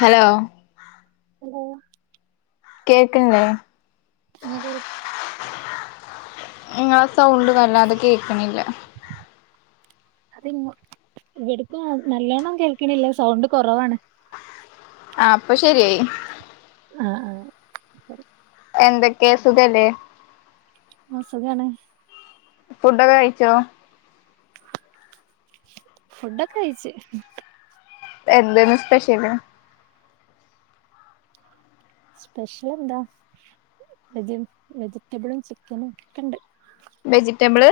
Hello? [unintelligible] കേക്കിണ്ല്ലേ? അതെ നിങ്ങളെ sound വല്ലാതെ കേക്കണില്ല. അത് ഇവിടക്കും, നല്ലോണ്ണം കേൾക്കണില്ല സൗണ്ട് കുറവാണ്. ആ അപ്പൊ ശെരിയായി ആആ എന്തൊക്കെ സുഖ് ല്ലേ അ സുഖാണ്. ഫുഡൊക്കെ കഴിച്ചോ? ഫുഡൊക്കെ കഴിച്ച്. എന്തേയ്ന്നു സ്പെഷ്യല്? സ്പെഷ്യൽ എന്താ, വ വെജിറ്റബിളും, ചിക്കനും ഒക്കെണ്ട്. വെജിറ്റബിള്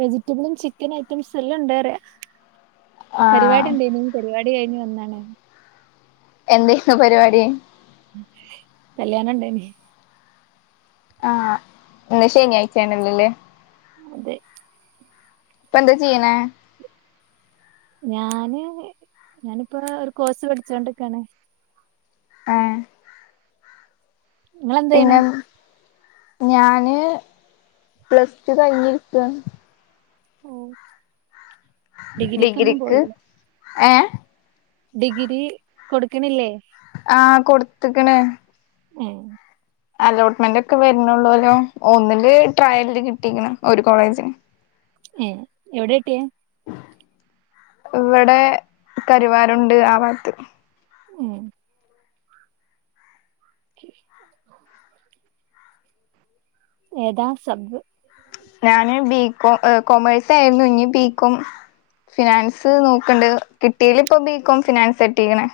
വെജിറ്റബിളും, ചിക്കൻ ഐറ്റംസും എല്ലം ണ്ട് പറയ. ആഹ് പരിപാടി ഇണ്ടേയ്നിം, പരിപാടി കയിഞ്ഞ് വന്നാണ്. എന്തുന്നു പരിപാടി കല്യാണംണ്ടേയ്നി. ആ. ഇന്ന് ശനാഴ്ചണല്ലോല്ലേ? അതെ. ഇപ്പൊ എന്താ ചെയ്യണേ? ഞാന്, ഞാനിപ്പൊ ഒരു കോഴ്സ് പഠിച്ചോണ്ടിക്കാണ്. ആ നിങ്ങളെന്തെയ്യ്ണ്? ഞാന് പ്ലസ് ടു കയിഞ്ഞിരിക്ക. ഓ ഡിഗ്രിക്ക്, ഏ? ഡിഗ്രി കൊട്ക്ക്ണില്ലേ? ആ കൊട്ത്ത്ക്ക്ണ്. ഉം. അലോട്ട്മെന്റ് ഒക്കെ വെര്നൊള്ളൊലോ? ഒന്നില് ട്രയലില് കിട്ടിക്ക്ണ്. ഒരു കോളേജില്. ഏ എവിടെട്ടിയ ഇവിടെ, കരുവാരുണ്ട് ആഭാത്ത്. ഏഹ് [unintelligible] ഏതാ സബ്? ഞാന് ബികോ കോമേഴ്സ ആയിരുന്നു ഇഞ്ഞ് ബികോം ഫിനാൻസ് നോക്ക്ണ്ട്. കിട്ടീല് പ്പൊ ബികോം ഫിനാൻസ് കിട്ടീക്ണ്.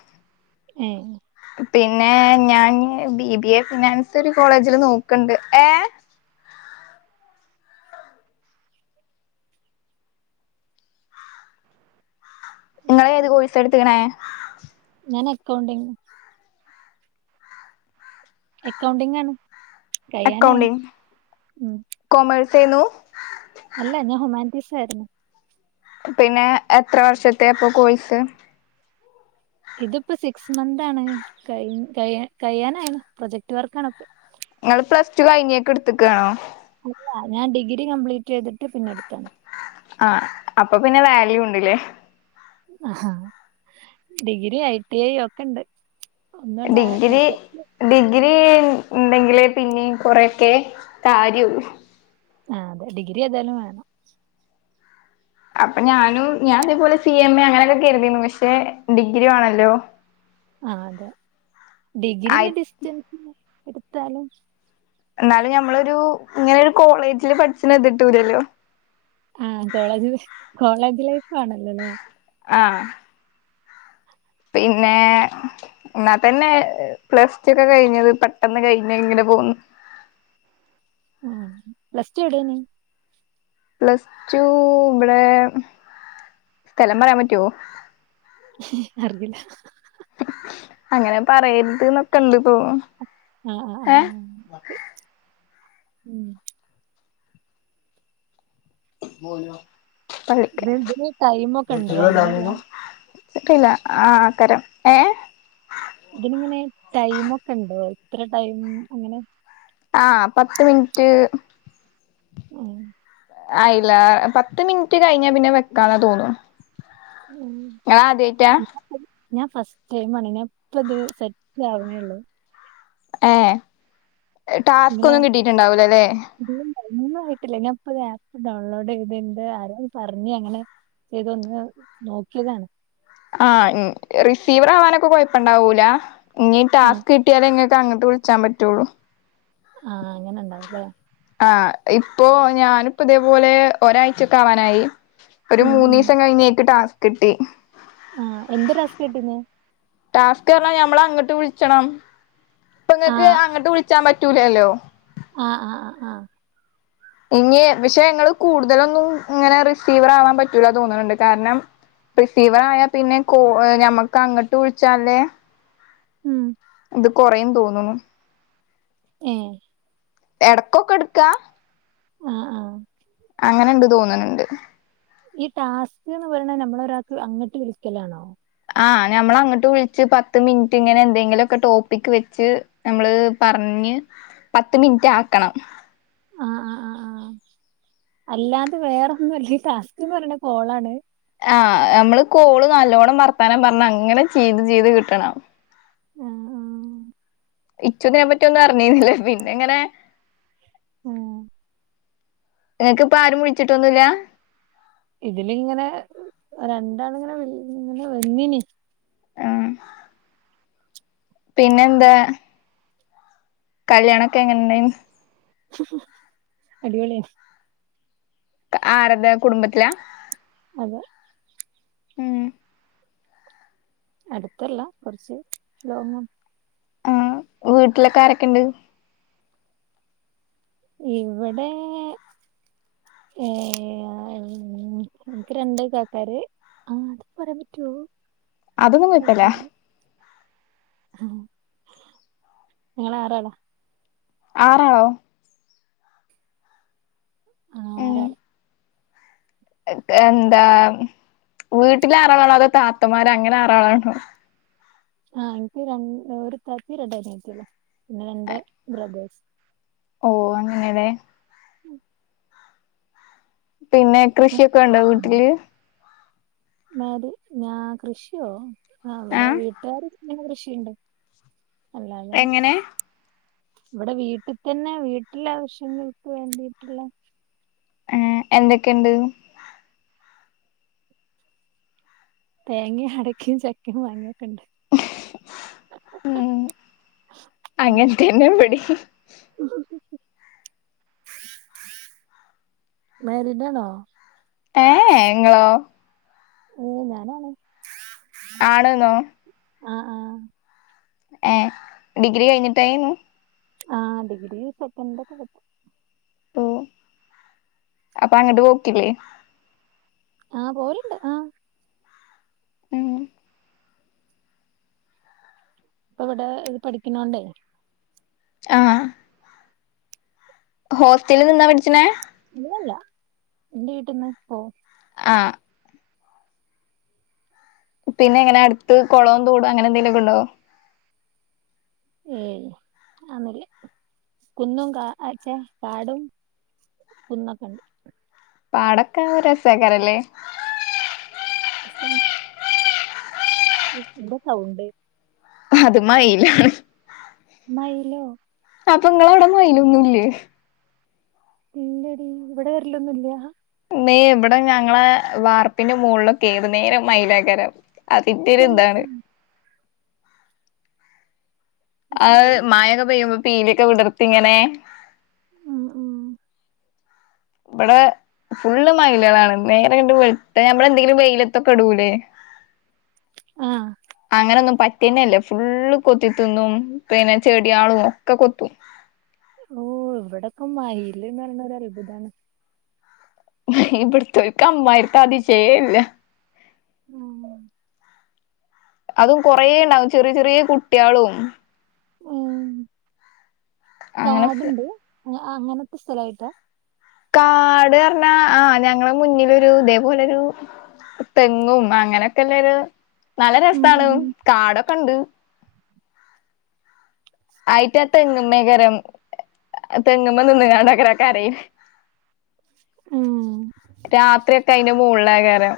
ഏ പിന്നെ ഞാാന് ബി ബി എ ഫിനാൻസ് ഒരു കോളേജില് നോക്കണ്ട് ഏ നിങ്ങളെ ഏത് കോഴസ എടുത്തക്കണേ ഞാൻ അക്കൗണ്ടിങ് അക്കൗണ്ടിംഗ ആണ് കഴിയാനായി അക്കൗണ്ടിങ് ഉം കോമേഴ്സേന്നു അല്ല ഞാൻ ഹുമാൻറ്റിസാരുന്നു പിന്നെ എത്ര വർഷത്തെ പ്പൊ കോയ്‌സ് ഇതിപ്പോ സിക്സ് മന്താണ് കയ്‌ ക കഴിയാനായ്‌ പ്രൊജക്ട് വർക്കാണ്പ്പൊ ങ്ങള് പ്ലസ്റ്റു കഴിഞെക്ക് ട്ത്ത്ക്കാണോ അല്ല ഞാൻ ഡിഗ്രി കംപ്ലീറ്റ് ചെയ്തിട്ട് പിന്നെടുത്താണ് ആ അപ്പൊ പിന്നെ വാല്യുണ്ട്ല്ലേ അ ഹ ഡിഗ്രി ഐ ടി ഐ ഒക്കെണ്ട് ഡിഗ്രി ഡിഗ്രി ണ്ടെങ്കിലേ പിനിം കൊറെഒക്കെ കാര്യള്ളു ആ ഡിഗ്രി ഏതായാലും വേണം അപ്പൊ ഞാനും ഞാൻതേപോലെ സി എം എ അങ്ങനെകെ കരുതിന്ന് പക്ഷെ ഡിഗ്രി വേണല്ലോ ആ അതെ ഡിഗ്രീ ആയി ഞ് ഡിസ്റ്റൻസ് എടുത്താലും എന്നാലും ഞമ്മളൊരു ഇങ്ങനൊരു കോളേജില് പഠിച്ണ ത്ട്ടൂലല്ലോ ആ കോളേജ് കോളേജ് ലൈഫ് ആണല്ലോല്ലെ ആഹ് പിന്നെ എന്നാ തന്നെ പ്ലസ്റ്റു ക്കെ കഴിഞ്ഞത് പെട്ടെന്ന് കഴിഞ്ഞ യ്ങ്ങനെ പോന്നു അ പ്ലസ്റ്റു എവിടേനി പ്ലസ്റ്റു ഇവിടെ സ്ഥലം പറയാൻ പറ്റൊ ഹ് അറീല്ല അങ്ങനെ പറയരുത് നൊക്കെ ഇണ്ട് തോന്ന് - ആ ആഉം ഇത് ഇതിന് ടൈമൊക്കെ ഉണ്ടോ അങ്ങനെയല്ല [unintelligible] ചിറ്റുല ആ തരം ഏ ഇതി ങ്ങനെ ടൈമൊക്കെണ്ടോ ഇത്ര ടൈം അങ്ങനെ ആ പത്ത് മിന്റ്റ് ഉം ആയില്ല പത്ത് മിൻറ്റ് കഴിഞ്ഞാ പിന്നെ വെക്കാന്നാ തോന്നു ഉം ങ്ങളാതേയ്റ്റാ? ഞാൻ ഫസ്റ്റ് ടൈമാണ് ഞ്ഞാൻ ഇപ്പത് സെറ്റാവണേള്ളു ഏ ടാസ്ക് ഒന്നും കിട്ടിട്ടുണ്ടാവ് ലല്ലേ ഒന്നും ആയിട്ടില്ല ഞ പ്പോ ഇത് ആപ്പ് ഡൗൺലോഡ് ചെയ്തിണ്ട് ആരോന്ന് പറഞ്ഞ് അങ്ങനെ ചെയ്തൊന്ന് നോക്കിയതാണ് ആ റിസീവർ ആവാനൊക്കെ കൊഴപ്പണ്ടാവൂല ഇനി ആ ടാസ്ക് കിട്ടിയാലെങ്ങ അങ്ങട്ട് വിളിച്ചാൻ പറ്റുള്ളൂ ആ അങ്ങനെ ണ്ടാവുംല്ലേ ആ ഇപ്പോ ഞാനിപ്പതേപോലെ ഒരാഴ്ചൊക്കെ ആവാനായി ഒരു ഉം മൂന്നീസം കഴിഞ്ഞേക്ക് ടാസ്ക്കിട്ടി ആഹ എന്തൊ [unintelligible] രസ്ഥ കിട്ടിന്ന് ടാസ്ക് പറഞ്ഞാഞമ്മളങ്ങട്ട് വിള്ച്ചണം ആ ഇപ്പങ്ങക്ക് അങ്ങട്ട് വിള് [unintelligible] പറ്റൂലല്ലോ ആ ആ ആ ഇഞ്ഞി പക്ഷെ ങ്ങള് കൂടുതലൊന്നും ഇങ്ങനെ റിസീവർ ആവാൻ പറ്റൂല തോന്നുണ്ട് കാരണം പ്രെസീവറായാൽ പിന്നെ കൊ ഞമ്മക്കങ്ങട്ട് വിളിച്ചാലെ ഉം ഇത് കൊറയും തോന്നുന്നു ഏ എടക്കൊക്കെ ടുക്കാ ആഹ ആഹ അങ്ങനെ ഇണ്ട് തോന്നണണ്ട് ഈ ടാസ്ക് എന്ന് പറയണ നമ്മള ഒരാൾക്ക് അങ്ങോട്ട് വിളിക്കലാണോ ആഹ് ഞമ്മൾ അങ്ങട്ട് വിളിച്ച് പത്ത് മിനിറ്റ് ഇങ്ങനെ എന്തെങ്കിലൊക്കെ ടോപ്പിക് വെച്ച് നമ്മള് പറഞ്ഞ- പറഞ് പത്ത് മിനിറ്റ് ആക്കണം ആ് ആ് ആ ആ അല്ലാതെ വേറെൊന്നുല്ല ടാസ്ക്ന്ന് പറയണ കോളാണ് ആഹ നമ്മള് കോള് നല്ലോണ്ണം വർത്താനം പറഞ്ഞ അങ്ങനെ ചെയ്ത് ചെയ്ത് കിട്ടണം ആഹ ആഹ ഇച്ചോതിനെപ്പറ്റിയ ഒന്നും അറിഞ്ഞിരുന്നില്ലേ പിന്നെ ഇങ്ങനെ ഓ നിങ്ങക്ക് ഇപ്പ ആരും വിളിച്ചിട്ടൊന്നുല്ല ഇതിലിങ്ങനെ രണ്ടാള ഇങ്ങനെ ഇങ്ങനെ വന്നിനീ ആഹ പിന്നെന്താ കല്യാണൊക്കെ എങ്ങനെണ്ടേനി അടിപൊളിയ ആറതാ കുടുംബത്തിലാ അതെ ഉം അടുത്തല്ല കുറച്ച് ലോങ്ങാണ് ആഹ വീട്ടിലൊക്കാരൊക്കെണ്ട് ഇവിടെ ഏ എനിക്ക് രണ്ട് കാക്കാര് ആഹ അത് പറയാൻ പറ്റുവോ അതൊന്നും കൊഴപ്പല്ല ആഹ് ഞങ്ങ ആറാളാ ആറാളോ ആറാൾ ഇതെന്താ വീട്ടിൽ ആറാളാണോ അതോ താത്തമാര് അങ്ങനെ ആറാളാണോ ആഹ എനിക്ക് ഒരു താത്തിം രണ്ട അനിയത്തിയോളും പിന്നെ രണ്ട് ബ്രദേേഴ്സും ഓ അങ്ങനെല്ലെ പിന്നെ കൃഷിയൊക്കെ ഉണ്ടോ വീട്ടില് മേരി ഞാൻ കൃഷിയോ അവിടെ ആഹ് വീട്ടുകാർ എങ്ങെ കൃഷിയുണ്ട് [inaudible] അല്ലതെ എങ്ങനെ ഇവിടെ വീട്ടിൽ തന്നെ വീട്ടിലാവശ്യങ്ങൾക്ക് വേണ്ടിയിട്ടുള്ള ആ എന്തൊക്കെയുണ്ട് തേങ്ങയും അടക്കയും ചക്കയും മാങ്ങായോക്കേണ്ട് അങ്ങനെ തന്നെ ഇവടിം മാരിടാണോ ഏ എ നിങ്ങളോ ഏ ഞാനാണ് ആണ്ന്നോ ആആ ഏ ഡിഗ്രി കഴിഞ്ഞിട്ടായിരുന്നു ആ ഡിഗ്രി സെക്കൻഡ ഒക്കത്ത ഓ അപ്പൊ അങ്ങോട്ട് പോക്കില്ലേ ആ പോവലിണ്ട് ആ ഉം ഇപ്പൊ ഇവിടെ ഇത് പഠിക്കണോണ്ടേ ആ ഹോസ്റ്റലിൽ നിന്നാ പട്ച്ച്ണേ? അല്ലല്ല എന്റെ വീട്ടിൽന്ന് പോവും ആ പിന്നെ എങ്ങനെ അടുത്ത് കുളം തോട് അങ്ങനെ എന്തെങ്കിലൊക്കെണ്ടോ? ഏയ് അതൊന്നുല്ലകുന്നും കുന്നും കാ ച്ചേ കാടും കുന്നൊക്കണ്ട് പാടൊക്കെ രസേക്കാരല്ലേ? രസാണ് എന്ത സൗണ്ട്? അത് മയിലാണ് മയിലോ അപ്പൊങ്ങളവ്ടെ മൈലൊന്നുംല്ലേ ഇല്ലടി ഇവിടെ വരലൊന്നുംല്ല മ്മേ ഇവിടെ ഞങ്ങളെ വാർപ്പിന്റെ മോള്ളൊക്കെ ഏതു നേരം മൈലേക്കാരം അതിന്റെര്താണ് അത് ശരി മായൊക്കെ പെയ്യുമ്പോ പീലിയൊക്കെ വിടർത്തിങ്ങനെ ഉം ഉം ഇവടെ ഫുള്ള് മയിലാളാണ് നേരങ്ങട്ട് വെള്ത്തന ഞമ്മളെന്തെങ്കിലും വെയിലത്തൊക്കെ ഇടൂലേ ആ അങ്ങനൊന്നും പറ്റ റ്റന്നെല്ല ഫുള്ള് കൊത്തി തിന്നും പിന്നെ ചെടിയാളും ഒക്കെ കൊത്തും ഓ ഇവിടൊക്കെ മയിയില്ന്ന് പറയ്ണതൊരത്ഭുതാണ് ഇവിടുത്തോൽക്ക്‌ അമ്മായിര്ത്തെ അതിശയേല്ല [inaudible] അതും കൊറേ ണ്ടാവും ചെറി ചെറീ കുട്ട്യാളും ഉം അങ്ങനെ കാടുണ്ട്? അങ്ങനത്തെ സ്ഥലായിട്ടാ? കാട് പറഞ്ഞാ ആ ഞങ്ങളെ മുന്നിലൊരു ഇതേപോലൊരു തെങ്ങും അങ്ങനെയൊക്കെല്ലരു നല്ല ഉം രസാണ് കാടൊക്കെണ്ട് ആയിറ്റാ തെങ്ങ്മ്മേക്കാരം തെങ്ങ്മ്മെ നിന്ന്ങ്ങാണ്ടക്കരയും ഉം രാത്രി ഒക്കെ അയ്ന്റെ മോള്ളേയ് ക്കാരം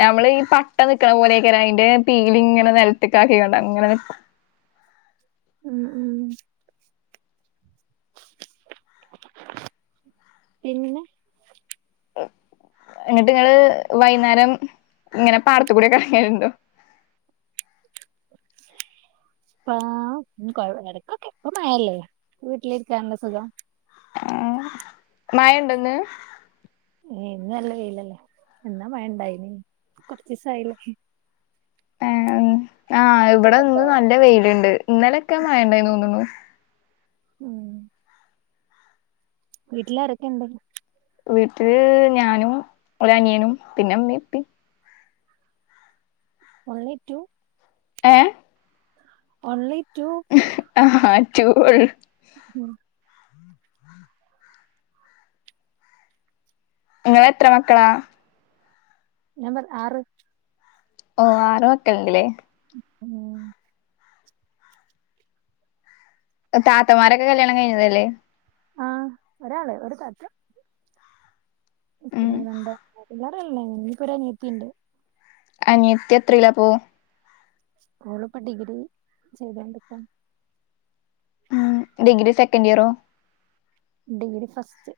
നമ്മളീ പട്ട നിക്കണ പോലെയൊക്കാരം അയ്ന്റെ പീലിങ്ങനെ നിലത്തക്കാക്കിണ്ടങ്ങനെ നിക്കും ഉം ഉം പിന്നെ എന്നിട്ട്ങ്ങള് വൈന്നാരം ഇങ്ങനെ പാടത്ത്ക്കൂടൊക്കെ എർങ്ങല്ണ്ടോ പാ ഉം കോഴ് എടക്കൊക്കെ പ്പ മയല്ലേ വീട്ടിലിരിക്കാനല്ലെ സുഖം ആഹ് മയണ്ടോന്ന്? ഏ ഇന്ന് നല്ല വെയ്ലല്ലേ എന്നാ മഴണ്ടായിന്ന് കൊർച്ചീസായില്ലേ ഏഹ് ആഹ് ഇബടെന്ന് നല്ല വെയില്ണ്ട് ഇന്നലൊക്കെ മയണ്ടയ്ന് തോന്നണു ഉം വീട്ടിലാരൊക്കെണ്ട്? വീട്ടില് ഞാനും ഒരു അനിയനും പിന്നെ മ്മീംപ്പി ഓൺലി ടു ഏഹ് ഓൺലി ആഹ് ടൂ ഒള്ള് നിങ്ങള് എത്ര മക്കളാ ഞമ്മൾ ആറ് ഓ ആറ് മക്കൾ ഉണ്ട് ലെ ഓ താത്തമാരൊക്കെ കല്യാണം കഴിഞ്ഞതല്ലേ ആഹ ഒരാള് ഒരു താത്ത ഉം പിന്നെന്താ ല്ലേ ഇനിക്കൊരു അനിയെത്തിണ്ട് ത്തി എത്രല്ലപ്പോ സ്കൂളിൽ ഇപ്പൊ ഡിഗ്രി ചെയ്തോണ്ടിരിക്കാ ഉം ഡിഗ്രി സെക്കൻഡ് ഇയറോ ഡിഗ്രി ഫസ്റ്റ്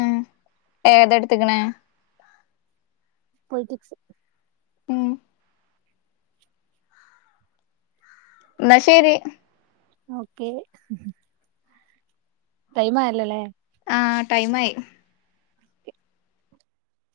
ഉം ഏതെടുത്തക്കണ പൊളിറ്റിക്സ് ഉം എന്ന ശരി ഓക്കെ ടൈം ആയല്ലല്ലെ ആ ടൈം ആയി